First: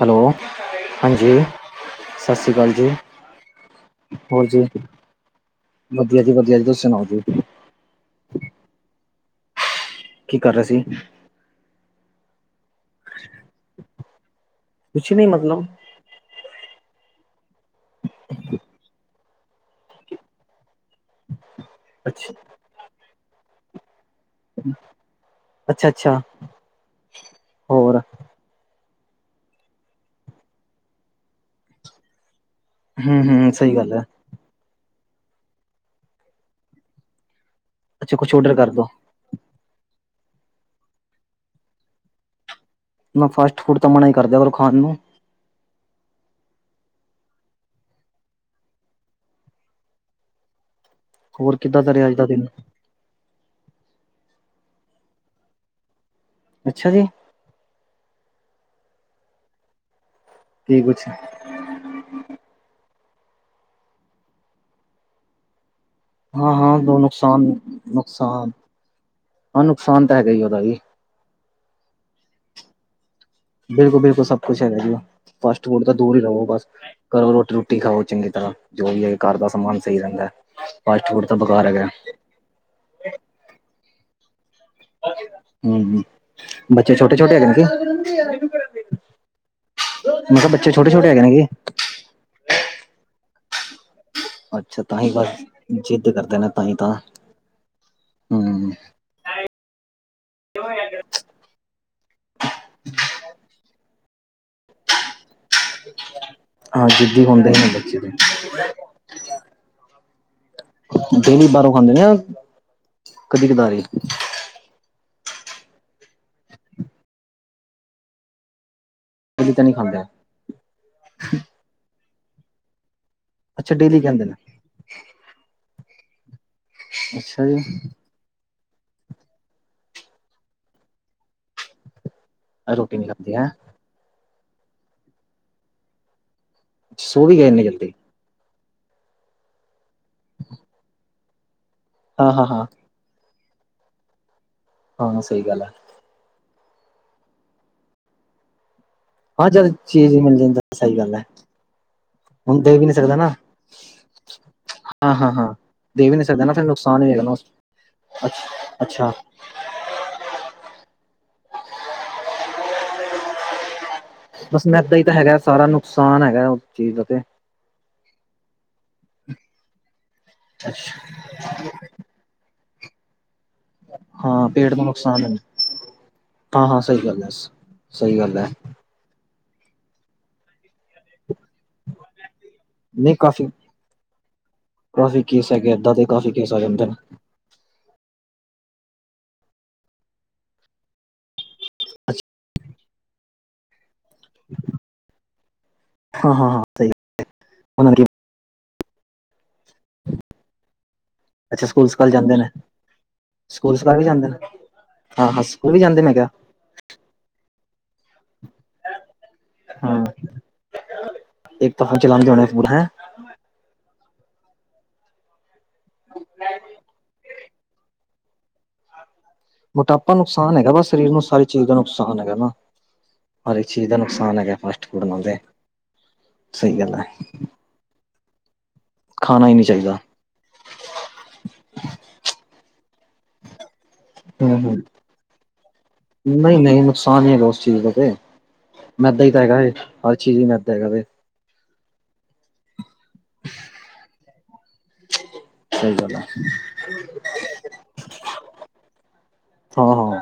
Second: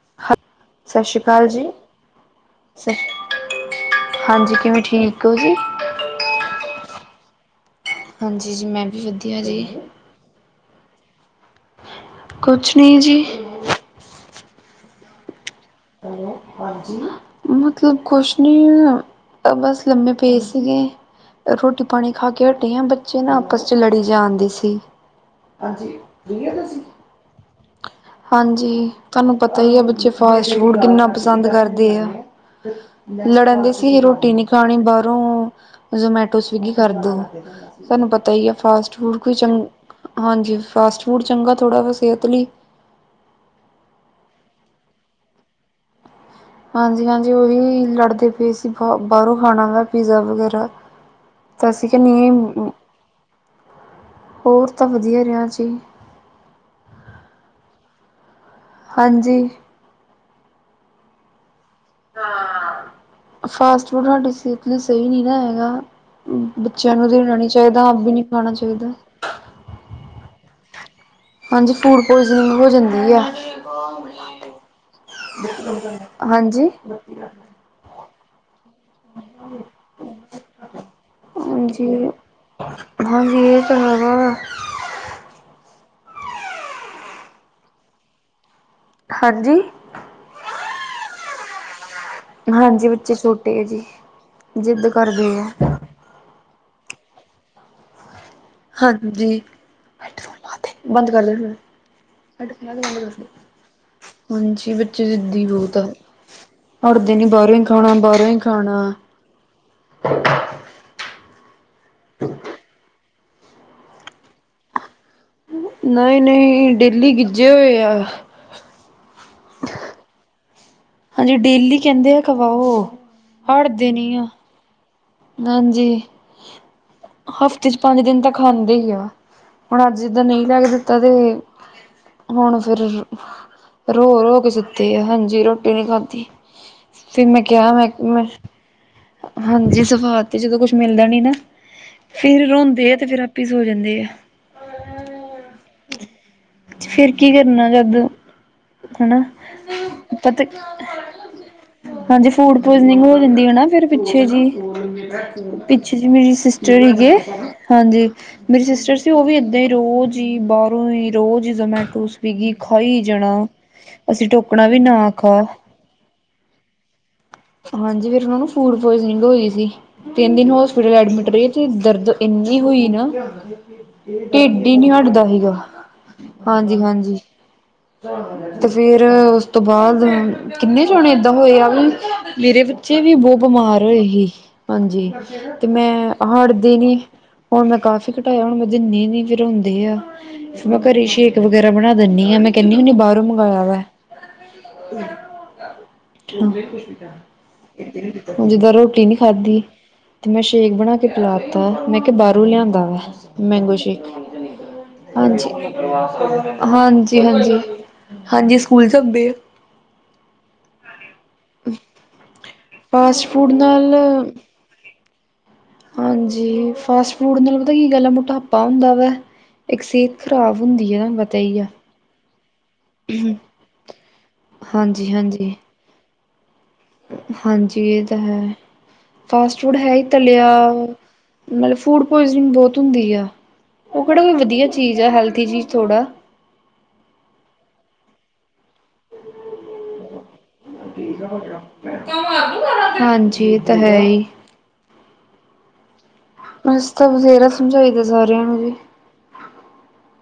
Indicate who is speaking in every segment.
Speaker 1: Hello
Speaker 2: ਸਤਿ ਸ੍ਰੀ
Speaker 1: ਹਾਂਜੀ
Speaker 2: ਅਕਾਲ ਜੀ
Speaker 1: ਸਤਿ ਸ਼੍ਰੀ ਅਕਾਲ ਜੀ ਹੋਰ
Speaker 2: ਹਾਂਜੀ
Speaker 1: ਜੀ
Speaker 2: ਕਿਵੇਂ ਠੀਕ ਹੋ ਜ
Speaker 1: ਵਧੀਆ ਜੀ ਵਧੀਆ ਜੀ ਤੁਸੀਂ ਸੁਣਾਓ ਜੀ
Speaker 2: ਹਾਂਜੀ ਜੀ ਮੈਂ ਵੀ ਵਧੀਆ ਜੀ
Speaker 1: ਕੀ ਕਰ ਰਹੇ ਸੀ
Speaker 2: ਕੁਛ ਨਹੀਂ ਜੀ
Speaker 1: ਕੁਛ ਨ ਮਤਲਬ
Speaker 2: ਮਤਲਬ ਕੁਛ ਨੀ ਬਸ ਲੰਮੇ ਪਏ ਸੀਗੇ ਰੋਟੀ ਪਾਣੀ ਖਾ
Speaker 1: ਅੱਛਾ
Speaker 2: ਕੇ ਹਟੀੇ ਆ ਬੱਚੇ ਨਾ ਆਪਸ ਚ ਲੜੀ ਜਾਣ ਹਾਂ
Speaker 1: ਅੱਛਾ ਅੱਛਾ ਹੋਰ
Speaker 2: ਹਾਂਜੀ ਤੁਹਾਨੂੰ ਪਤਾ ਹੀ ਆ ਬੱਚੇ ਫਾਸਟ ਫੂਡ ਕਿੰਨਾ ਪਸੰਦ ਕਰਦੇ ਆ
Speaker 1: ਹੂੰ ਹੂੰ
Speaker 2: ਲੜਨਂ ਦੇਈ
Speaker 1: ਸਹੀ
Speaker 2: ਸੀ
Speaker 1: ਗੱਲ
Speaker 2: ਹੀ
Speaker 1: ਹੈ
Speaker 2: ਰੋਟੀ ਨ ਪਾਣੀ ਬਾਹਰੋਂ ਜਮੈਟੋ ਸਵਿਗੀ ਕਰਦੋ ਸਹਾਨੂੰ
Speaker 1: ਅੱਛਾ
Speaker 2: ਪਤਾ
Speaker 1: ਕੁਛ
Speaker 2: ਹੀ ਆ
Speaker 1: ਔਡਰ ਕਰ ਦੋ
Speaker 2: ਫਾਸਟ ਫੂਡ ਕੋਈ ਚੰ ਹਾਂਜੀ ਫਾਸਟ ਫੂਡ ਚੰਗਾ ਥੋੜ੍ਹਾ ਵ ਸਿਹਤ ਲਈ
Speaker 1: ਮੈਂ ਫਾਸਟ ਫੂਡ ਤਾਂ ਮਨਾ ਹੀ ਕਰਦਾ ਪਰ ਖਾਣ ਨੂੰ
Speaker 2: ਹਾਂਜੀ ਹਾਂਜੀ ਉਹੀ ਲੜਦੇ ਪਏ ਸੀ ਬ ਬਾਹਰੋਂ ਖਾਣਾ ਵਾ ਪੀਜ਼ਾ ਵਗੈਰਾ
Speaker 1: ਹੋਰ
Speaker 2: ਤਾਂ
Speaker 1: ਕਿੱਦਾਂ
Speaker 2: ਅਸੀਂ
Speaker 1: ਦਾ
Speaker 2: ਕਿ
Speaker 1: ਰਿਹਾ ਅੱਜ ਦਾ
Speaker 2: ਨਹੀਂ
Speaker 1: ਦਿਨ
Speaker 2: ਹੋਰ ਤਾਂ ਵਧੀਆ ਰਿਹਾ ਜੀ
Speaker 1: ਅੱਛਾ ਜੀ
Speaker 2: ਹਾਂਜੀ
Speaker 1: ਕੀ ਕੁੱਛ
Speaker 2: ਫਾਸਟ ਫੂਡ ਸਾਡੇ ਸਿਹਤ ਲਈ ਸਹੀ ਨਈ ਨਾ ਹੈਗਾ।
Speaker 1: ਹਾਂ ਹਾਂ
Speaker 2: ਬੱਚੇਆਂ
Speaker 1: ਦੋ
Speaker 2: ਨੂੰ ਦੇਣਾ
Speaker 1: ਨੁਕਸਾਨ
Speaker 2: ਨ ਚਾਹੀਦਾ ਆਪ ਵੀ ਨੀ
Speaker 1: ਨੁਕਸਾਨ
Speaker 2: ਖਾਣਾ ਚਾਹੀਦਾ।
Speaker 1: ਹਾਂ ਨੁਕਸਾਨ ਤਾਂ ਹੈਗਾ ਈ ਓਦਾ ਵੀ।
Speaker 2: ਹਾਂਜੀ ਫੂਡ ਪੋਇਜ਼ਨਿੰਗ ਹੋ ਜਾਂਦੀ ਆ।
Speaker 1: ਬਿਲਕੁਲ ਬਿਲਕੁਲ ਸਭ ਕੁਛ ਹੈਗਾ ਜੀ। ਫਾਸਟ ਫੂਡ ਤਾਂ ਦੂਰ ਹੀ ਰਹੋ ਬਸ
Speaker 2: ਹਾਂਜੀ
Speaker 1: ਘਰੋਂ ਰੋਟੀ ਰੂਟੀ ਖਾਓ ਚੰਗੀ ਤਰ੍ਹਾਂ। ਜੋ ਵੀ ਹੈ ਘਰ ਦਾ ਸਮਾਨ ਸਹੀ ਰਹਿੰਦਾ ਐ। ਫਾਸਟ ਫੂਡ ਤਾਂ ਬਕਾਰ ਹੈਗਾ
Speaker 2: ਹਾਂਜੀ
Speaker 1: ਐ।
Speaker 2: ਹਾਂਜੀ ਏ ਤਾਂ ਹੈਗਾ।
Speaker 1: ਹੂਂ ਹ ਬੱਚੇ ਛੋਟੇ ਛੋਟੇ ਹੈਗੇ ਨੇ ਕਿ?
Speaker 2: ਹਾਂਜੀ।
Speaker 1: ਮੈਂ ਕਿਹ ਬੱਚੇ ਛੋਟੇ ਛੋਟੇ ਹੈਗੇ ਨੇ ਕੀ?
Speaker 2: ਹਾਂਜੀ ਬੱਚੇ ਛੋਟੇ ਐ ਜੀ।
Speaker 1: ਅੱਛਾ
Speaker 2: ਜਿੱਦ
Speaker 1: ਤਾਂ ਹੀ ਬਸ
Speaker 2: ਕਰਦੇ ਐ।
Speaker 1: ਜਿੱਦ ਕਰਦੇ ਨੇ ਤਾਂਹੀ ਤਾਂ। ਹੂੰ।
Speaker 2: ਹਾਂਜੀ। ਬੰਦ ਕਰਦੇ ਫੇਰ। ਹਾਂਜੀ ਬੱਚੇ ਜਿੱਦੀ ਬਹੁਤ ਆ
Speaker 1: ਹਾਂ
Speaker 2: ਹਟਦੇ
Speaker 1: ਜਿੱਦੀ
Speaker 2: ਨੀ
Speaker 1: ਹੁੰਦੇ
Speaker 2: ਬਾਹਰੋਂ ਹੀ
Speaker 1: ਨੇ
Speaker 2: ਖਾਣਾ
Speaker 1: ਬੱਚੇ ਤੇ
Speaker 2: ਬਾਹਰੋਂ ਹੀਾਣਾ, ਖਾਣਾ
Speaker 1: ਡੇਲੀ ਬਾਹਰੋਂ ਖਾਂਦੇ ਨੇ ਕਦੀ ਕਦਾਰੀ
Speaker 2: ਨਹੀਂ ਨਹੀਂ ਡੇਲੀ ਗਿੱਜੇ ਹੋਏ ਆ
Speaker 1: ਉਹਜ ਤਾਂ ਨਹੀਂੀ ਖਾਂਦੇ
Speaker 2: ਹਾਂਜੀ ਡੇਲੀ ਕਹਿੰਦੇ ਆ ਖਵਾਓ ਹਰ
Speaker 1: ਅੱਛਾ
Speaker 2: ਦੇਨ
Speaker 1: ਡੇਲੀ ਖਾਂਦੇ
Speaker 2: ਆ
Speaker 1: ਨੇ
Speaker 2: ਹਾਂਜੀ।
Speaker 1: ਅੱਛਾ
Speaker 2: ਹਫ਼ਤੇ
Speaker 1: ਜੀ
Speaker 2: ਚ ਪੰਜ ਦਿਨ ਤੱਕ ਖਾਂਦੇ ਹੀ ਆ। ਹੁਣ ਅੱਜ ਜਿੱਦਾਂ ਨਈ ਲੈ ਕੇ ਦਿੱਤਾ ਤੇ ਹੁਣ ਫੇਰ
Speaker 1: ਰੋਟੀ ਨਹੀਂ ਖਾਂਦੇ ਹੈ
Speaker 2: ਰੋ ਰੋ ਕੇ ਸੁੱਤੇ ਆ। ਹਾਂਜੀ ਰੋਟੀ ਨੀ ਖਾਧੀ। ਫਿ
Speaker 1: ਸੋ ਵੀ
Speaker 2: ਮੈਂ
Speaker 1: ਗਏ ਇੰਨੀ
Speaker 2: ਕਿਹਾ ਮੈਂ
Speaker 1: ਜਲਦੀ
Speaker 2: ਮੈਂ ਹਾਂਜੀ। ਸਵਾਦ ਤੇ ਜਦੋਂ ਕੁਛ ਮਿਲਦਾ ਨੀ ਨਾ
Speaker 1: ਹਾਂ ਹਾਂ
Speaker 2: ਫੇਰ
Speaker 1: ਹਾਂ
Speaker 2: ਰੋਂਦੇ ਆ ਤੇ ਫੇਰ ਆਪਾਂ ਵਪਿਸ ਹੋ ਜਾਂਦੇ ਆ਼
Speaker 1: ਹਾਂ ਸਹੀ ਗੱਲ ਹੈ।
Speaker 2: ਫੇਰ ਕੀ ਕਰਨਾ ਜਦ ਹਨਾ
Speaker 1: ਹਾਂ ਜਦ ਚੀਜ਼ ਮਿਲ
Speaker 2: ਪਤਾ
Speaker 1: ਜਾਂਦਾ ਸਹੀ ਗੱਲ ਹੈ
Speaker 2: ਹਾਂਜੀ
Speaker 1: ਹੁਣ
Speaker 2: ਫੂਡ
Speaker 1: ਦੇ ਵੀ ਨਹੀਂ
Speaker 2: ਪੋਇਜਨਿੰਗ
Speaker 1: ਸਕਦਾ
Speaker 2: ਹੋ ਜਾਂਦੀ ਹੈ ਨਾ ਫੇਰ ਪਿੱਛੇ ਜੀ।
Speaker 1: ਹਾਂ ਹਾਂ ਹਾਂ
Speaker 2: ਪਿੱਛੇ ਜੀ
Speaker 1: ਦੇ ਵੀ ਨਹੀਂ
Speaker 2: ਮੇਰੀ
Speaker 1: ਸਕਦਾ ਨਾ ਫਿਰ
Speaker 2: ਸਿਸਟਰ
Speaker 1: ਨੁਕਸਾਨ
Speaker 2: ਹੀਗੇ
Speaker 1: ਹੀ ਹੈਗਾ ਨਾ
Speaker 2: ਹਾਂਜੀ ਮੇਰੀ ਸਿਸਟਰ ਸੀ
Speaker 1: ਅੱਛਾ
Speaker 2: ਓ ਵੀ ਏਦਾਂ ਈ ਰੋਜ਼ ਈ ਬਾਹਰੋਂ ਈ ਰੋਜ਼ ਜਮੈਟੋ ਸਵੀਗੀ ਖਾਈ ਜਾਣਾ। ਅਸੀ
Speaker 1: ਬਸ
Speaker 2: ਟੋਕਣਾ ਵੀ
Speaker 1: ਮੈਦਾ ਹੀ
Speaker 2: ਨਾ
Speaker 1: ਤਾਂ ਹੈਗਾ
Speaker 2: ਖਾਓ
Speaker 1: ਸਾਰਾ ਨੁਕਸਾਨ ਹੈਗਾ ਐ ਓਸ ਚੀਜ਼ ਦਾ ਤੇ।
Speaker 2: ਹਾਂਜੀ ਫੈਰ ਔਨਾਂ ਨੂੰ ਫੂਡ ਪੁਆਇਜਨਿੰਗ ਹੋਈ ਸੀ ਤਿੰਨ ਦਿਨ ਹੋਸਪਿਟਲ ਐਡਮਿਟ ਰਹੇ ਤੇ ਦਰਦ ਇੰਨੀ ਹੋਈ ਨਾ
Speaker 1: ਹਾਂ
Speaker 2: ਟੀਡ ਹੀ
Speaker 1: ਪੇਟ
Speaker 2: ਈ
Speaker 1: ਨੂੰ
Speaker 2: ਨੀ ਹਟਦਾ
Speaker 1: ਨੁਕਸਾਨ ਹੈ
Speaker 2: ਸੀਗਾ।
Speaker 1: ਹਾਂ-ਹਾਂ
Speaker 2: ਹਾਂਜੀ
Speaker 1: ਸਹੀ
Speaker 2: ਹਾਂਜੀ।
Speaker 1: ਗੱਲ ਐ, ਸਹੀ ਗੱਲ ਐ
Speaker 2: ਤੇ ਫੇਰ। ਰ ਓਸ ਤੋਂ ਬਾਅਦ ਕਿੰਨੇ ਜਾਣੇ ਏਦਾਂ ਹੋਏ ਆ ਵੀ ਮੇਰੇ ਬੱਚੇ ਵੀ
Speaker 1: ਨਹੀਂ
Speaker 2: ਬੋਤ
Speaker 1: ਕਾਫੀ
Speaker 2: ਬਮਾਰ ਹੋਏ ਹੀ। ਹਾਂਜੀ।
Speaker 1: ਕਾਫੀ ਕੇਸ
Speaker 2: ਤੇ
Speaker 1: ਹੈਗੇ ਏਦਾਂ ਦੇ
Speaker 2: ਮੈਂ
Speaker 1: ਕਾਫੀ ਕੇਸ ਆ
Speaker 2: ਹਟਦੀ
Speaker 1: ਜਾਂਦੇ ਨੇ
Speaker 2: ਨੀ। ਹੁਣ ਮੈਂ ਕਾਫੀ ਘਟਾਇਆ ਹੁਣ ਮੈਂ ਦਿੰਨੀ ਨੀ ਫੇਰ ਰੁੰਦੇ ਆ। ਫੇਰ ਮੈਂ ਘਰੇ ਸ਼ੇਕ ਵਗੈਰਾ ਬਣਾ ਦਿੰਨੀ ਆ ਮੈਂ ਕਹਿੰਨੀ ਹੁਨੀ ਬਾਹਰੋਂ ਮੰਗਵਾਇਆ ਵਾ।
Speaker 1: ਹਾਂ-ਹਾਂ-ਹਾਂ ਸਹੀ
Speaker 2: [unintelligible]
Speaker 1: ਉਹਨਾਂ ਨੇ
Speaker 2: ਹੁਣ ਜਿੱਦਾਂ ਰੋਟੀ ਨੀ ਖਾਧੀ ਤੇ ਮੈਂ ਸ਼ੇਕ ਬਣਾ ਤੇ
Speaker 1: ਅੱਛਾ
Speaker 2: ਪਲਾਤਾ।
Speaker 1: ਸਕੂਲ
Speaker 2: ਮੈਂ
Speaker 1: ਸਕਾਲ
Speaker 2: ਕਿਹਾ
Speaker 1: ਜਾਂਦੇ
Speaker 2: ਬਾਹਰੋਂ
Speaker 1: ਨੇ
Speaker 2: ਲਿਆਂਦਾ ਵਾ। ਮੈਂਗੋ
Speaker 1: ਸਕੂਲ ਸਕਾਲ
Speaker 2: ਸ਼ੇਕ।
Speaker 1: ਵੀ ਜਾਂਦੇ ਨੇ ਹਾਂ-ਹਾਂ ਸਕੂਲ ਵੀ ਜਾਂਦੇ ਮੈਂ ਕਿਹਾ
Speaker 2: ਹਾਂਜੀ, ਹਾਂਜੀ ਹਾਂਜੀ। ਹਾਂਜੀ ਸਕੂਲ ਚਬੇ।
Speaker 1: ਏਕ ਤਹਾਂ ਚਲਾਂਦੇ ਹੋਣੇ ਫੂਡ ਹੈਂ।
Speaker 2: ਫਾਸਟ ਫੂਡ ਨਾਲ ਹਾਂਜੀ ਫਾਸਟ ਫੂਡ ਨਾਲ ਪਤਾ ਕੀ ਗੱਲ ਆ ਮੋਟਾਪਾ ਹੁੰਦਾ ਵੈ।
Speaker 1: ਮੋਟਾਪਾ ਨੁਕਸਾਨ ਹੈਗਾ ਵਾ ਸਰੀਰ ਨੂੰ ਸਾਰੀ ਚੀਜ਼ ਦਾ ਨੁਕਸਾਨ ਹੈਗਾ ਨਾ। ਹਰ ਇੱਕ ਚੀਜ਼ ਦਾ ਨੁਕਸਾਨ ਹੈਗਾ। ਫਾਸਟ ਫੂਡ
Speaker 2: ਹਾਂਜੀ
Speaker 1: ਨਾਲ ਤੇ
Speaker 2: ਹਾਂਜੀ
Speaker 1: ਸਹੀ ਗੱਲ ਐ
Speaker 2: ਹਾਂਜੀ ਇਹ ਤਾਂ ਹੈ।
Speaker 1: ਖਾਣਾ
Speaker 2: ਫਾਸਟ
Speaker 1: ਨਹੀਂ
Speaker 2: ਫੂਡ ਹੈ
Speaker 1: ਚਾਹੀਦਾ
Speaker 2: ਹੀ ਤਲਿਆ ਮਤਲਬ ਫੂਡ ਪੋਇਜ਼ਨਿੰਗ ਬਹੁਤ ਹੁੰਦੀ ਆ। ਉਹ ਕਿਹੜਾ ਕੋਈ ਵਧੀਆ ਚੀਜ਼ ਆ ਹੈਲਥੀ ਚੀਜ਼ ਥੋੜ੍ਹਾ।
Speaker 1: ਨਹੀਂ ਨਹੀਂ ਨੁਕਸਾਨ ਹੀ ਹੈਗਾ ਉਸ ਚੀਜ਼ ਦਾ ਤੇ ਮੈਦਾ ਹੀ ਤਾਂ ਹੈਗਾ ਹਰ ਚੀਜ਼ ਹੀ ਮੈਦਾ ਹੈਗਾ ਵੇਂ।
Speaker 2: ਹਾਂਜੀ ਇਹ ਤਾਂ ਹੈ ਹੀ।
Speaker 1: ਸਹੀ ਗੱਲ ਹੈ
Speaker 2: ਬਸ ਤਾਂ ਵਧੇਰਾ ਸਮਝਾਈ ਦਾ ਸਾਰਿਆਂ ਨੂੰ ਜੀ।
Speaker 1: ਹਾਂ ਹਾਂ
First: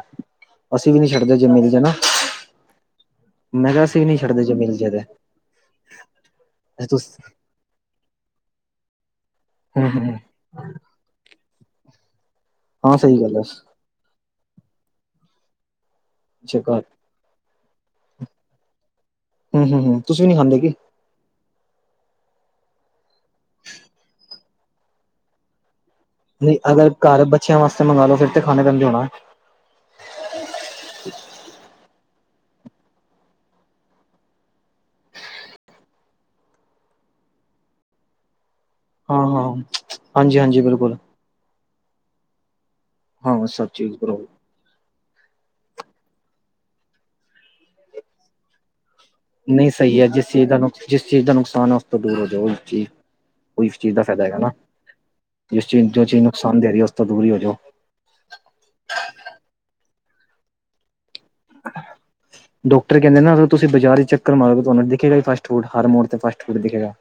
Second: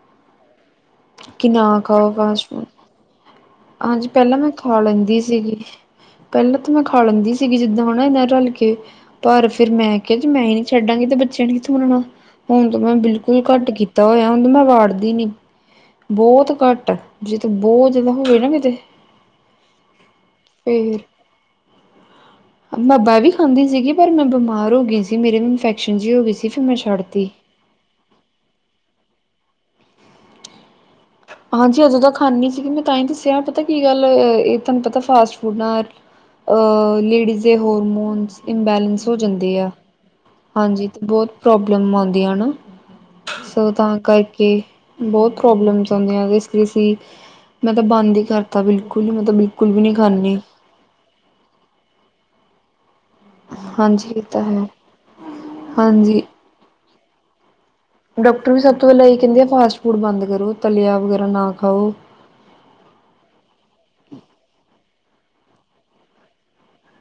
Speaker 1: ਅਸੀਂ ਵੀ ਨਹੀਂੀ ਛੱਡਦੇ ਜੇ
Speaker 2: ਕਿ
Speaker 1: ਮੀਲ ਜਏ ਨਾ।
Speaker 2: ਖਾਓ ਫਾਸਟ ਫੂਡ
Speaker 1: ਮੈਂ ਕਿਹਾ ਅਸੀਂ
Speaker 2: ਹਾਂਜੀ
Speaker 1: ਵੀ ਨੀ
Speaker 2: ਪਹਿਲਾਂ
Speaker 1: ਛੱਡਦੇ
Speaker 2: ਮੈਂ
Speaker 1: ਜੇ ਮਿਲ
Speaker 2: ਖਾ
Speaker 1: ਜੇ ਤੇ
Speaker 2: ਲੈਂਦੀ ਸੀਗੀ, ਪਹਿਲਾਂ ਤਾਂ ਮੈਂ
Speaker 1: ਅੱਛਾ
Speaker 2: ਖਾ
Speaker 1: ਤੁਸ
Speaker 2: ਲੈਂਦੀ ਸੀਗੀ ਜਿੱਦਾਂ ਹੁਣ ਇਹਨਾਂ ਰਲ ਕੇ ਪਰ ਫਿਰ
Speaker 1: ਹੂੰ
Speaker 2: ਮੈਂ
Speaker 1: ਹੂੰ
Speaker 2: ਕਿਆ ਜੇ ਮੈਂ ਈ ਨੀ ਛੱਡਾਂਗੀ ਤੇ ਬੱਚਿਆਂ ਨੇ ਕਿੱਥੋਂ ਮੁੜਨਾ। ਹੁਣ ਤ ਮੈਂ
Speaker 1: ਹਾਂ ਸਹੀ ਗੱਲ
Speaker 2: ਬਿਲਕੁਲ
Speaker 1: ਹੈ
Speaker 2: ਘੱਟ
Speaker 1: ਅੱਛਾ
Speaker 2: ਕੀਤਾ ਹੋਇਆ ਹੁਣ ਮੈਂ ਵਾੜਦੀ ਨੀ। ਬੋਤ
Speaker 1: ਘਰ
Speaker 2: ਘੱਟ। ਜੇ ਤੇ ਬੋਤ ਜਦਾ ਹੋਵੇ ਨਾ ਕਿਤੇ।
Speaker 1: ਹੂੰ, ਹੂੰ, ਹੂੰ, ਤੁਸੀ ਵੀ ਨੀ ਖਾਂਦੇ ਕੀ?
Speaker 2: ਮਾਬਾ ਵੀ ਖਾਂਦੀ ਸੀਗੀ ਪਰ ਮੈਂ ਬਮਾਰ ਹੋ ਗਈ ਸੀ ਮੇਰੇ ਵੀ ਇਨਫੈਕਸ਼ਨ ਜੀ ਹੋ ਗਈ ਸੀ ਫੇਰ ਮੈਂ ਛੱਡ ਤੀ।
Speaker 1: ਬਚੇਆ ਵਾਸਤੇ ਮੰਗਵਾ ਲੋ ਫੇਰ ਤੇ ਖਾਣੇ ਪੈਂਦੇ ਹੋਣਾ।
Speaker 2: ਹਾਂਜੀ ਓਦੋਂ ਤ ਖਾਂਨੀ ਸੀਗੀ ਮੈਂ ਤਾਂ ਹੀ ਦੱਸਿਆ ਪਤਾ ਕੀ ਗੱਲ ਏਹ ਤੁਆਨੂੰ ਪਤਾ ਫਾਸਟ ਫੂਡ ਨਾਲ ਅ ਲੇਡੀਜ਼ ਦੇ ਹੋਰਮੋਨਸ ਇੰਬੈਲੈਂਸ ਹੋ
Speaker 1: ਹਾਂ-ਹਾਂ।
Speaker 2: ਜਾਂਦੇ ਆ ਹਾਂਜੀ ਤੇ ਬਹੁਤ ਪ੍ਰੋਬਲਮ ਆਉਂਦੀਆਂ ਨਾ,
Speaker 1: ਹਾਂ ਸਭ
Speaker 2: ਸੋ
Speaker 1: ਚੀਜ਼
Speaker 2: ਤਾਂ
Speaker 1: ਬਰੋ
Speaker 2: ਕਰਕੇ ਬਹੁਤ ਪ੍ਰੋਬਲਮਸ ਆਉਂਦੀਆਂ ਜਿਸ ਕਰਸੀ ਮੈਂ ਤਾਂ ਬੰਦ ਈ ਕਰ ਤਾਂ ਬਿਲਕੁਲ ਈ ਮਤਲਬ
Speaker 1: ਨਹੀਂ
Speaker 2: ਬਿਲਕੁਲ ਵੀ ਨੀ
Speaker 1: ਸਹੀ ਹੈ ਜਿਸ
Speaker 2: ਖਾਂਣੀ ਆ।
Speaker 1: ਚੀਜ਼ ਦਾ ਨੁਕ ਜਿਸ ਚੀਜ਼ ਦਾ ਨੁਕਸਾਨ ਹੈ ਉਸ ਤੋਂ ਦੂਰ ਹੋ ਜਾਵੇ ਉਹ ਉਹ ਇਸ ਚੀਜ਼ ਦਾ
Speaker 2: ਹਾਂਜੀ ਇਹ
Speaker 1: ਫਾਇਦਾ ਹੈਗਾ
Speaker 2: ਤਾਂ
Speaker 1: ਨਾ,
Speaker 2: ਹੈ
Speaker 1: ਜਿਸ ਚੀਜ਼ ਜੋ
Speaker 2: ਹਾਂਜੀ
Speaker 1: ਚੀਜ਼ ਨੁਕਸਾਨ ਦੇ ਰਈ ਐ ਉਸ ਤੋਂ ਦੂਰ ਈ ਹੋ ਜੋ।
Speaker 2: ਡਾਕਟਰ ਵੀ ਸਭ ਤੋਂ ਪਹਿਲਾਂ ਇਹ ਕਹਿੰਦੇ ਆ ਫਾਸਟ ਫੂਡ ਬੰਦ ਕਰੋ ਤਲਿਆ ਵਗੈਰਾ ਨਾ ਖਾਓ।
Speaker 1: ਡਾਕਟਰ ਕਹਿੰਦੇ ਨਾ ਅਗਰ ਤੁਸੀਂ ਬਾਜ਼ਾਰ ਚ ਚੱਕਰ ਮਾਰੋ ਤੁਆਨੂੰ ਦਿਖੇਗਾ ਹੀ ਫਾਸਟ ਫੂਡ ਹਰ ਮੋੜ ਤੇ ਫਾਸਟ ਫੂਡ ਦਿਖੇਗਾ।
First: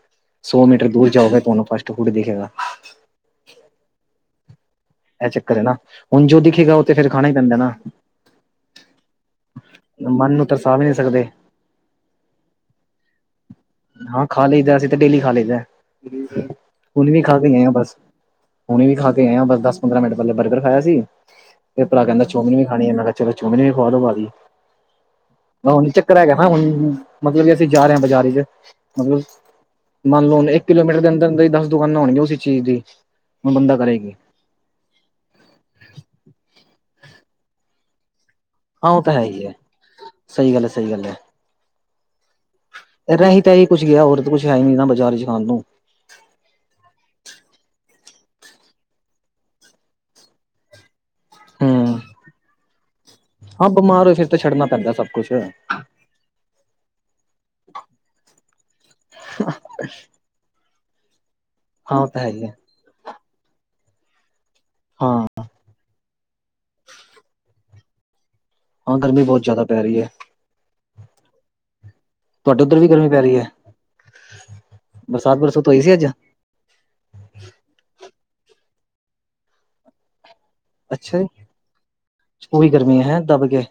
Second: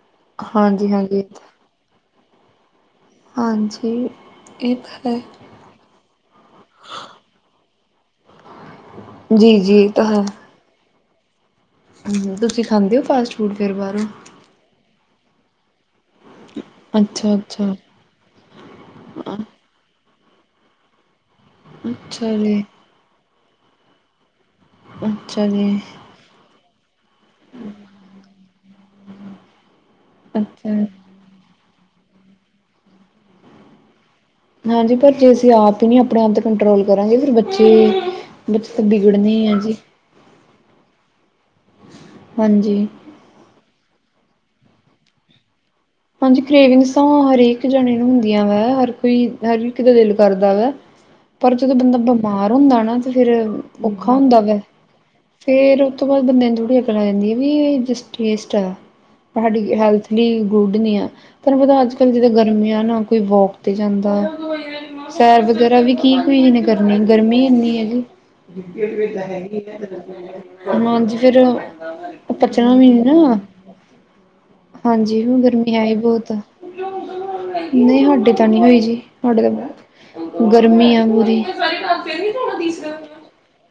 Speaker 1: ਸੌ ਮੀਟਰ
Speaker 2: ਹਾਂਜੀ
Speaker 1: ਦੂਰ
Speaker 2: ਹਾਂਜੀ
Speaker 1: ਜਾਓਗੇ ਤੁਆਨੂੰ ਫਸਟ ਫੂਡ ਦਿਖੇਗਾ।
Speaker 2: ਹਾਂਜੀ ਇਹ ਤਾਂ ਹੈ
Speaker 1: ਇਹ ਚੱਕਰ ਹੈਨਾ, ਹੁਣ ਜੋ ਦਿਖੇਗਾ ਉਹ ਤੇ ਫੇਰ ਖਾਣਾ ਈ ਪੈਂਦਾ ਨਾ।
Speaker 2: ਜੀ-ਜੀ ਤਾਂ ਹਾਂ।
Speaker 1: ਮਨ ਨੂੰ ਤਰਸਾ ਵੀ ਨਈ ਸਕਦੇ।
Speaker 2: ਹੂੰ ਤੁਸੀਂ ਖਾਂਦੇ ਓ ਫਾਸਟ ਫੂਡ। ੂਟਦੇ ਦੇ ਬਾਦ [unintelligible]
Speaker 1: ਹਾਂ ਖਾ ਲਈਦਾ ਅਸੀਂ ਤਾਂ ਡੇਲੀ ਖਾ ਲਈਦਾ ਹੁਣ ਵੀ
Speaker 2: ਅੱਛਾ
Speaker 1: ਖਾ ਕੇ ਆਏ ਆ
Speaker 2: ਅੱਛਾ
Speaker 1: ਬਸ। ਹੁਣੇ ਵੀ ਖਾ ਕੇ ਆਏ ਬਸ ਦਸ ਪੰਦਰਾਂ ਮਿੰਟ ਪਹਿਲੇ ਬਰਗਰ ਖਾਇਆ ਸੀ ਤੇ ਭਰਾ ਕਹਿੰਦਾ
Speaker 2: ਅੱਛਾ
Speaker 1: ਚੋਮਿਨ
Speaker 2: ਜੀ
Speaker 1: ਵੀ ਖਾਣੀ ਆ ਮੈਂ ਕਿਆ ਚਲੋ ਚੋਮਿਨ ਵੀ ਖਵਾ ਦੋ ਭਾਜੀ।
Speaker 2: ਅੱਛਾ ਜੀ
Speaker 1: ਹ ਨੀ ਚੱਕਰ ਹੈਗਾ ਨਾ ਹੁਣ ਮਤਲਬ ਕਿ ਅਸੀਂ ਜਾ ਰਏ ਆ ਬਾਜ਼ਾਰ ਚ ਮਤਲਬ ਮੰਨ ਲਓ ਹੁਣ ਇੱਕ
Speaker 2: ਅੱਛਾ
Speaker 1: ਕਿਲੋਮੀਟਰ ਦੇ ਅੰਦਰ ਅੰਦਰ ਈ ਦਸ ਦੁਕਾਨਾਂ ਹੋਣਗੀਆਂ ਉਸੀ ਚੀਜ਼ ਦੀ, ਹੁਣ ਬੰਦਾ ਕਰੇ ਕੀ?
Speaker 2: ਹਾਂਜੀ ਪਰ ਜੇ ਅਸੀਂ ਆਪ ਈ ਨਈ ਅਪਣੇ ਆਪ ਤੇ ਕੰਟਰੋਲ ਕਰਾਂਗੇ ਫਿਰ ਬੱਚੇ ਬੱਚੇ ਤਾਂ
Speaker 1: ਹਾਂ ਉਹ ਹੈ
Speaker 2: ਬਿਗੜਨੇ
Speaker 1: ਹੀ ਹੈ
Speaker 2: ਐ ਜੀ,
Speaker 1: ਸਹੀ ਗੱਲ ਹੈ ਸਹੀ ਗੱਲ
Speaker 2: ਹਾਂਜੀ।
Speaker 1: ਰੈਹੀ ਤਾਂ ਇਹੀ ਕੁਛ ਗਿਆ ਓਰ ਤੇ ਕੁੱਛ ਹੈ ਹੀ ਨੀ ਨਾ ਬਾਜ਼ਾਰ ਚ ਖਾਣ ਨੂੰ।
Speaker 2: ਹਾਂਜੀ ਕਰੇਵਿੰਗਸ ਤਾਂ ਹਰੇਕ ਜਣੇ ਨੂੰ ਹੁੰਦੀਆਂ ਵਾ ਹਰ ਕੋਈ ਹਰ ਇੱਕ ਦਾ ਦਿਲ ਕਰਦਾ ਵਾ। ਅ [unintelligible] ਪਰ ਜਦੋਂ ਬੰਦਾ
Speaker 1: ਹਮ
Speaker 2: ਬਿਮਾਰ ਹੁੰਦਾ ਨਾ ਤੇ ਫੇਰ
Speaker 1: ਹਾਂ ਬਿਮਾਰ
Speaker 2: ਔਖਾ
Speaker 1: ਹੋਏ ਫਿਰ ਤਾਂ
Speaker 2: ਹੁੰਦਾ ਵਾ।
Speaker 1: ਛੱਡਣਾ ਪੈਂਦਾ ਸਭ ਕੁਛ ਹਾਂ
Speaker 2: ਫੇਰ ਉਸ ਤੋਂ ਬਾਦ ਬੰਦੇ ਨੂੰ ਥੋੜ੍ਹੀ ਅਕਲ ਆ ਜਾਂਦੀ ਆ ਵੀ ਇਹ ਜਸਟ ਟੇਸਟ ਆ, ਤੁਹਾਡੀ ਹੈਲਥ ਲਈ ਗੁੱਡ ਨੀ ਆ ਤੁਹਾਨੂੰ ਪਤਾ ਅੱਜ
Speaker 1: ਉਹ
Speaker 2: ਕੱਲ੍ਹ
Speaker 1: ਤਾਂ ਹੈ
Speaker 2: ਜਿਦਾਂ
Speaker 1: ਹੀ ਹੈ
Speaker 2: ਗਰਮੀ ਆ ਨਾ ਕੋਈ ਵੋਕ ਤੇ ਜਾਂਦਾ
Speaker 1: ਹਾਂ
Speaker 2: ਸੈਰ ਵਗੈਰਾ ਵੀ ਕੀ ਕੇਹੇ ਨੇ ਕਰਨੀ ਗਰਮੀ ਇੰਨੀ ਹੈਗੀ। [unintelligible]
Speaker 1: ਹਾਂ ਗਰਮੀ ਬਹੁਤ ਜ਼ਿਆਦਾ ਪੈ ਰਹੀ ਹੈ
Speaker 2: ਹਾਂਜੀ ਫੇਰ
Speaker 1: ਤੁਹਾਡੇ
Speaker 2: ਪਚਾ
Speaker 1: ਉੱਧਰ ਵੀ
Speaker 2: ਵੀਨੀ
Speaker 1: ਗਰਮੀ
Speaker 2: ਨਾ
Speaker 1: ਪੈ ਰਹੀ ਹੈ
Speaker 2: ਆ
Speaker 1: [inaudible]
Speaker 2: ਇਨੂੰ
Speaker 1: ਬਰਸੁਤ
Speaker 2: ਗਰਮੀ
Speaker 1: ਹੋਈ ਸੀ
Speaker 2: ਆਈ
Speaker 1: ਅੱਜ
Speaker 2: ਬੋਤ ਆ। ਨਹੀਂ ਹੈਡੇ ਤਾਂ ਨੀ ਹੋਈ ਜੀ ਤੁਹਾਡੇ ਤਾਂ ਬਹੁ ਗਰਮੀ ਆ
Speaker 1: ਅੱਛਾ ਜੀ
Speaker 2: ਪੂਰੀ।
Speaker 1: ਪੂਰੀ ਗਰਮੀ ਹੈਂ ਦੱਬ ਕੇ,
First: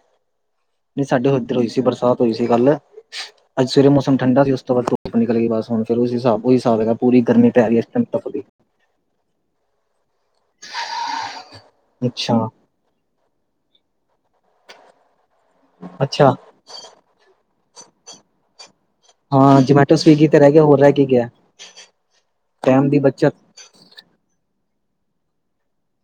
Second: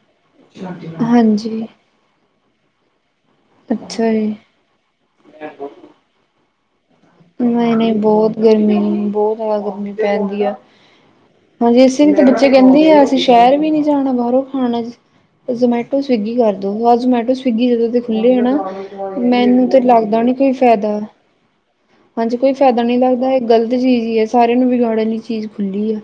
Speaker 1: ਨਈ ਸਾਡੇ ਹੋਧਰ
Speaker 2: ਹਾਂਜੀ
Speaker 1: ਹੋਈ ਸੀ ਬਰਸਾਤ। ਹੋਈ ਸੀ ਕੱਲ, ਅੱਜ ਸਵੇਰੇ
Speaker 2: ਅੱਛਾ
Speaker 1: ਮੌਸਮ
Speaker 2: ਜੀ
Speaker 1: ਠੰਡਾ ਸੀ ਉਸ ਤੋਂ ਬਾਦ ਧੁਪ ਨਿਕਲ ਗਈ ਬਸ, ਹੁਣ ਫੇਰ ਉਸ ਹੀ ਹਿਸਾਬ ਓਹੀ ਹਿਸਾਬ ਹੈਗਾ। ਪੂਰੀ ਗਰਮੀ ਪੈ
Speaker 2: ਨਈ,
Speaker 1: ਰਹੀ ਹੈ ਇਸ
Speaker 2: ਨਈ
Speaker 1: ਟਾਈਮ
Speaker 2: ਬੋਤ
Speaker 1: ਤਪਦੀ
Speaker 2: ਗਰਮੀ ਬੋਤ ਬੜਾ ਗਰਮੀ ਪੈਂਦੀ ਆ ਹਜੇ ਏਸੇ ਲਈ ਤਾਂ
Speaker 1: ਅੱਛਾ
Speaker 2: ਬੱਚੇ ਕਹਿੰਦੇ ਆ ਅਸੀਂ ਸ਼ਹਿਰ ਵੀ ਨੀ ਜਾਣਾ ਬਾਹਰੋਂ ਖਾਣਾ ਜ਼ਮੈਟੋ ਸਵਿਗੀ
Speaker 1: ਅੱਛਾ
Speaker 2: ਕਰਦੋ ਜਾ ਜ਼ਮੈਟੋ ਸਵਿਗੀ ਜਦੋਂ ਦੇ ਖੁੱਲੇ ਆ ਨਾ
Speaker 1: ਹਾਂ
Speaker 2: ਮੈਨੂੰ ਤੇ
Speaker 1: ਜਮੈਟੋ
Speaker 2: ਲੱਗਦਾ
Speaker 1: ਸਵੀਗੀ
Speaker 2: ਨੀ
Speaker 1: ਤੇ
Speaker 2: ਕੀ
Speaker 1: ਰਹਿ ਗਿਆ ਹੋਰ ਰਹਿ
Speaker 2: ਪੈਦਲ
Speaker 1: ਕੇ ਗਿਆ
Speaker 2: ਹਾਂਜੀ ਕੋਈ ਫਾਇਦਾ
Speaker 1: ਟਾਈਮ
Speaker 2: ਨੀ
Speaker 1: ਦੀ
Speaker 2: ਲੱਗਦਾ,
Speaker 1: ਬੱਚਤ
Speaker 2: ਇਹ ਗ਼ਲਤ ਚੀਜ਼ ਈ ਐ, ਸਾਰਿਆਂ ਨੂੰ ਵਿਗਾੜਨ ਲਈ ਚੀਜ਼ ਖੁੱਲੀ ਆ।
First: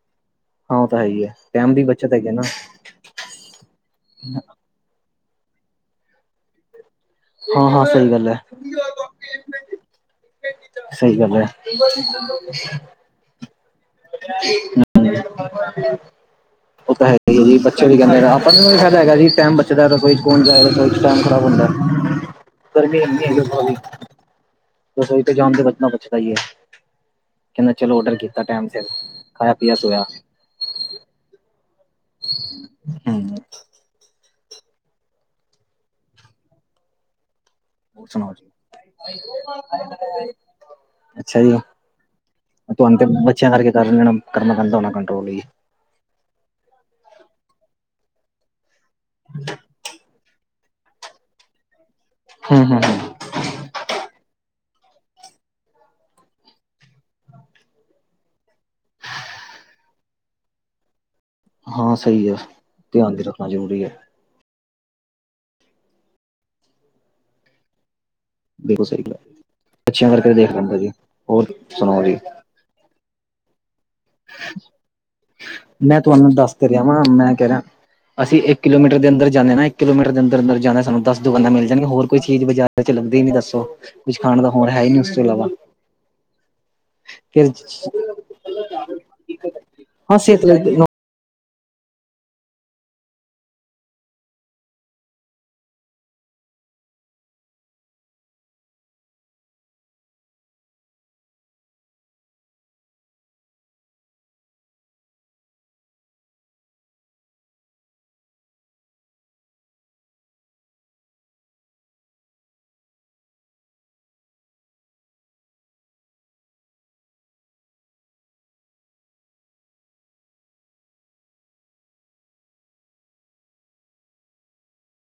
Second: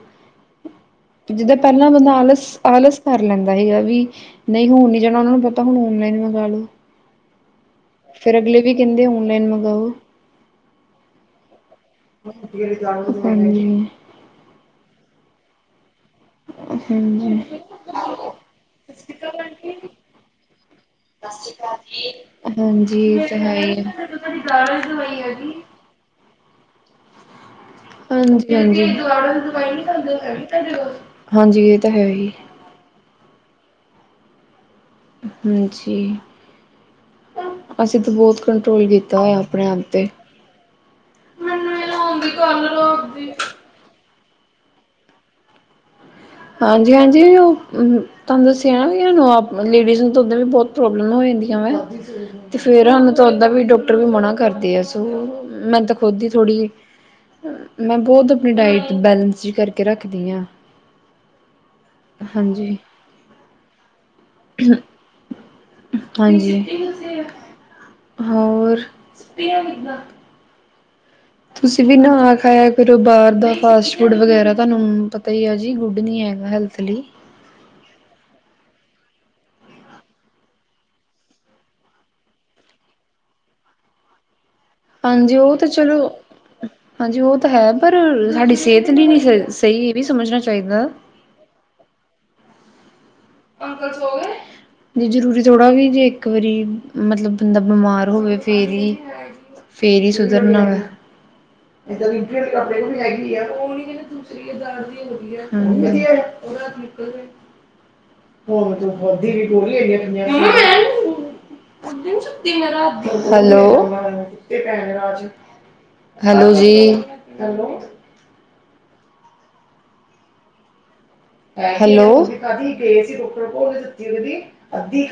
Speaker 1: ਹਾਂ ਉਹ ਤਾਂ ਹੈ ਹੀ ਹੈ
Speaker 2: ਜਿੱਦਾਂ
Speaker 1: ਟਾਈਮ ਦੀ
Speaker 2: ਪਹਿਲਾਂ ਬੰਦਾ
Speaker 1: ਬੱਚਤ ਹੈਗੀ ਨਾ
Speaker 2: ਆਲਸ-ਆਲਸ ਕਰ ਲੈਂਦਾ ਏ ਵੀ ਨਹੀਂ ਹਣ ਨ ਨਹੀਂ ਜਾਣਾ ਉਹਨਾ ਨੂੰ ਪਤਾ ਹੁਣ ਔਨਲਾਈਨ ਮੰਗਾ ਲਓ।
Speaker 1: ਹਾਂ-ਹਾਂ
Speaker 2: ਫਿਰ ਅਗਲੇ ਵੀ ਕਹਿੰਦੇ ਔਨਲਾਈਨ ਮੰਗਵਾਓ।
Speaker 1: ਸਹੀ ਗੱਲ ਹੈ। [unintelligible]
Speaker 2: [unintelligible]
Speaker 1: [unintelligible] ਉਹ ਤਾਂ ਹੈ
Speaker 2: ਹਾਂਜੀ
Speaker 1: ਈ ਜੀ ਬੱਚੇ ਵੀ ਕਹਿੰਦੇ ਆਪਾ ਇ ਹੈਗਾ ਜੀ ਟੈਮ ਬੱਚੇ ਦਾਣ ਜਾ ਟੈਮ ਖਰਾਬ ਹੁੰਦਾ। ਗਰਮੀ
Speaker 2: ਹਾਂਜੀ
Speaker 1: ਇਨੀ
Speaker 2: ਇਹ ਤਾਂ
Speaker 1: ਹੈ ਉੱਤੋਂ ਦੀ
Speaker 2: ਹੀ ਆ
Speaker 1: ਸਹੀ ਤਾਂ ਜਾਣ ਦੇ ਬਚਣਾ ਬਚੇ। ਕਹਿੰਦਾ ਚਲੋ ਔਡਰ ਕੀਤਾ ਟੈਮ
Speaker 2: [unintelligible] ਹਾਂਜੀ, ਇਹ ਤਾਂ ਹੈ ਹੀ।
Speaker 1: ਹੂ
Speaker 2: ਹਾਂਜੀ। ਅਸੀਂ
Speaker 1: ਹੋਰ
Speaker 2: ਤਾਂ
Speaker 1: ਸੁਣਾਓ
Speaker 2: ਬਹੁਤ
Speaker 1: ਜੀ
Speaker 2: ਕੰਟਰੋਲ ਕੀਤਾ ਹੋਇਆ। ਆਪਣੇ ਆਪ 'ਤੇ
Speaker 1: ਅੱਛਾ ਜੀ। ਤੁਹਾਨੂੰ ਬੱਚਿਆਂ ਕਰਕੇ ਕਰਨਾ ਪੇਂਦਾ ਹੋਣਾ ਕੰਟਰੋਲ ਜੀ।
Speaker 2: ਹਾਂਜੀ, ਹਾਂਜੀ ਉਹ ਤੁਹਾਨੂੰ ਦੱਸਿਆ ਨਾ ਵੀ, ਇਹਨੂੰ ਆਪ ਲੇਡੀਜ਼ ਨੂੰ ਦੁਧ ਵੀ ਬਹੁਤ ਪ੍ਰੋਬਲਮ ਹੋ ਜਾਂਦੀਆਂ ਤੇ
Speaker 1: ਹੂੰ ਹੂੰ
Speaker 2: ਫਿਰ ਸਾਨੂੰ
Speaker 1: ਹੂੰ
Speaker 2: ਉਦਾਂ ਵੀ ਡਾਕਟਰ ਵੀ ਮਨਾ ਕਰਦੇ ਆ। ਸੋ ਮੈਂ ਤਾਂ ਖੁਦ ਈ ਥੋੜੀ ਮੈਂ ਬਹੁਤ ਆਪਣੀ ਡਾਇਟ ਬੈਲੈਂਸ ਕਰਕੇ ਰੱਖਦੀ ਆ।
Speaker 1: ਹਾਂ ਸਈ ਐ
Speaker 2: ਹਾਂਜੀ।
Speaker 1: ਧਿਆਨ ਵੀ ਰੱਖਣਾ ਜ਼ਰੂਰੀ ਐ।
Speaker 2: ਹਾਂਜੀ ਹੋਰ
Speaker 1: ਬਿਲਕੁਲ ਸਹੀ ਗੱਲ ਅੱਛੇ ਆਂ ਕਰਕੇ ਦੇਖ ਲੈਂਦਾ ਜੀ। ਹੋਰ
Speaker 2: ਤੁਸੀਂ ਵੀ
Speaker 1: ਸੁਣਾਓ ਜੀ
Speaker 2: ਨਾ ਖਾਇਆ ਕਰੋ ਬਾਹਰ ਦਾ ਫਾਸਟ ਫੂਡ ਵਗੈਰਾ ਤੁਹਾਨੂੰ ਪਤਾ ਈ ਆ ਜੀ ਗੁੱਡ
Speaker 1: ਮੈਂ
Speaker 2: ਨਹੀਂ
Speaker 1: ਤੁਹਾਨੂੰ
Speaker 2: ਹੈਗਾ
Speaker 1: ਦੱਸ ਤੇ
Speaker 2: ਹੈਲਥ
Speaker 1: ਰਿਹਾ ਵਾਂ,
Speaker 2: ਲਈ
Speaker 1: ਮੈਂ ਕਹਿ ਰਿਹਾ ਅਸੀਂ ਇੱਕ ਕਿਲੋਮੀਟਰ ਦੇ ਅੰਦਰ ਜਾਂਨੇ ਆ ਨਾ। ਇੱਕ ਕਿਲਮੀਟਰ ਦੇ ਅੰਦਰ, ਅੰਦਰ ਜਾਂਣਾ ਸਾਨੂੰ ਦਸ ਦਕਾਨਾਂ ਮਿਲ ਜਾਣੀਆਂ। ਹੋਰ ਕੋਈ ਚੀਜ਼ ਚ ਲੱਗਦੇ ਹੀ ਨੀ ਦੱਸੋ, ਕੁਝ ਖਾਣ ਦਾ ਹੋਰ ਹੈ ਨੀ ਏਸ ਤੋਂ
Speaker 2: ਹਾਂਜੀ
Speaker 1: ਇਲਾਵਾ।
Speaker 2: ਉਹ ਤਾਂ ਚਲੋ ਹਾਂਜੀ ਉਹ ਤਾਂ
Speaker 1: ਫਿਰ
Speaker 2: ਹੈ ਪਰ ਸਾਡੀ ਸਿਹਤ ਲਈ ਨਈ ਸ ਸਈ, ਇਹ ਵੀ
Speaker 1: ਹਾਂ
Speaker 2: ਸਮਝਣਾ
Speaker 1: ਸਿਹਤ ਲਈ
Speaker 2: ਚਾਹੀਦਾ। ਪਾਪਾ ਸੋਗੇ? ਜੇ ਜਰੂਰੀ ਥੋੜਾ ਵੀ ਜੇ ਇੱਕ ਵਾਰੀ ਮਤਲਬ ਬੰਦਾ ਬਿਮਾਰ ਹੋਵੇ ਫਿਰ ਈ ਫਿਰ ਈ ਸੁਧਰਨਾ [unintelligible] ਹਾਜੀਂ [unintelligible] ਹੈਲੋ ਹੈਲੋ ਜੀ ਹੈਲੋ [unintelligible]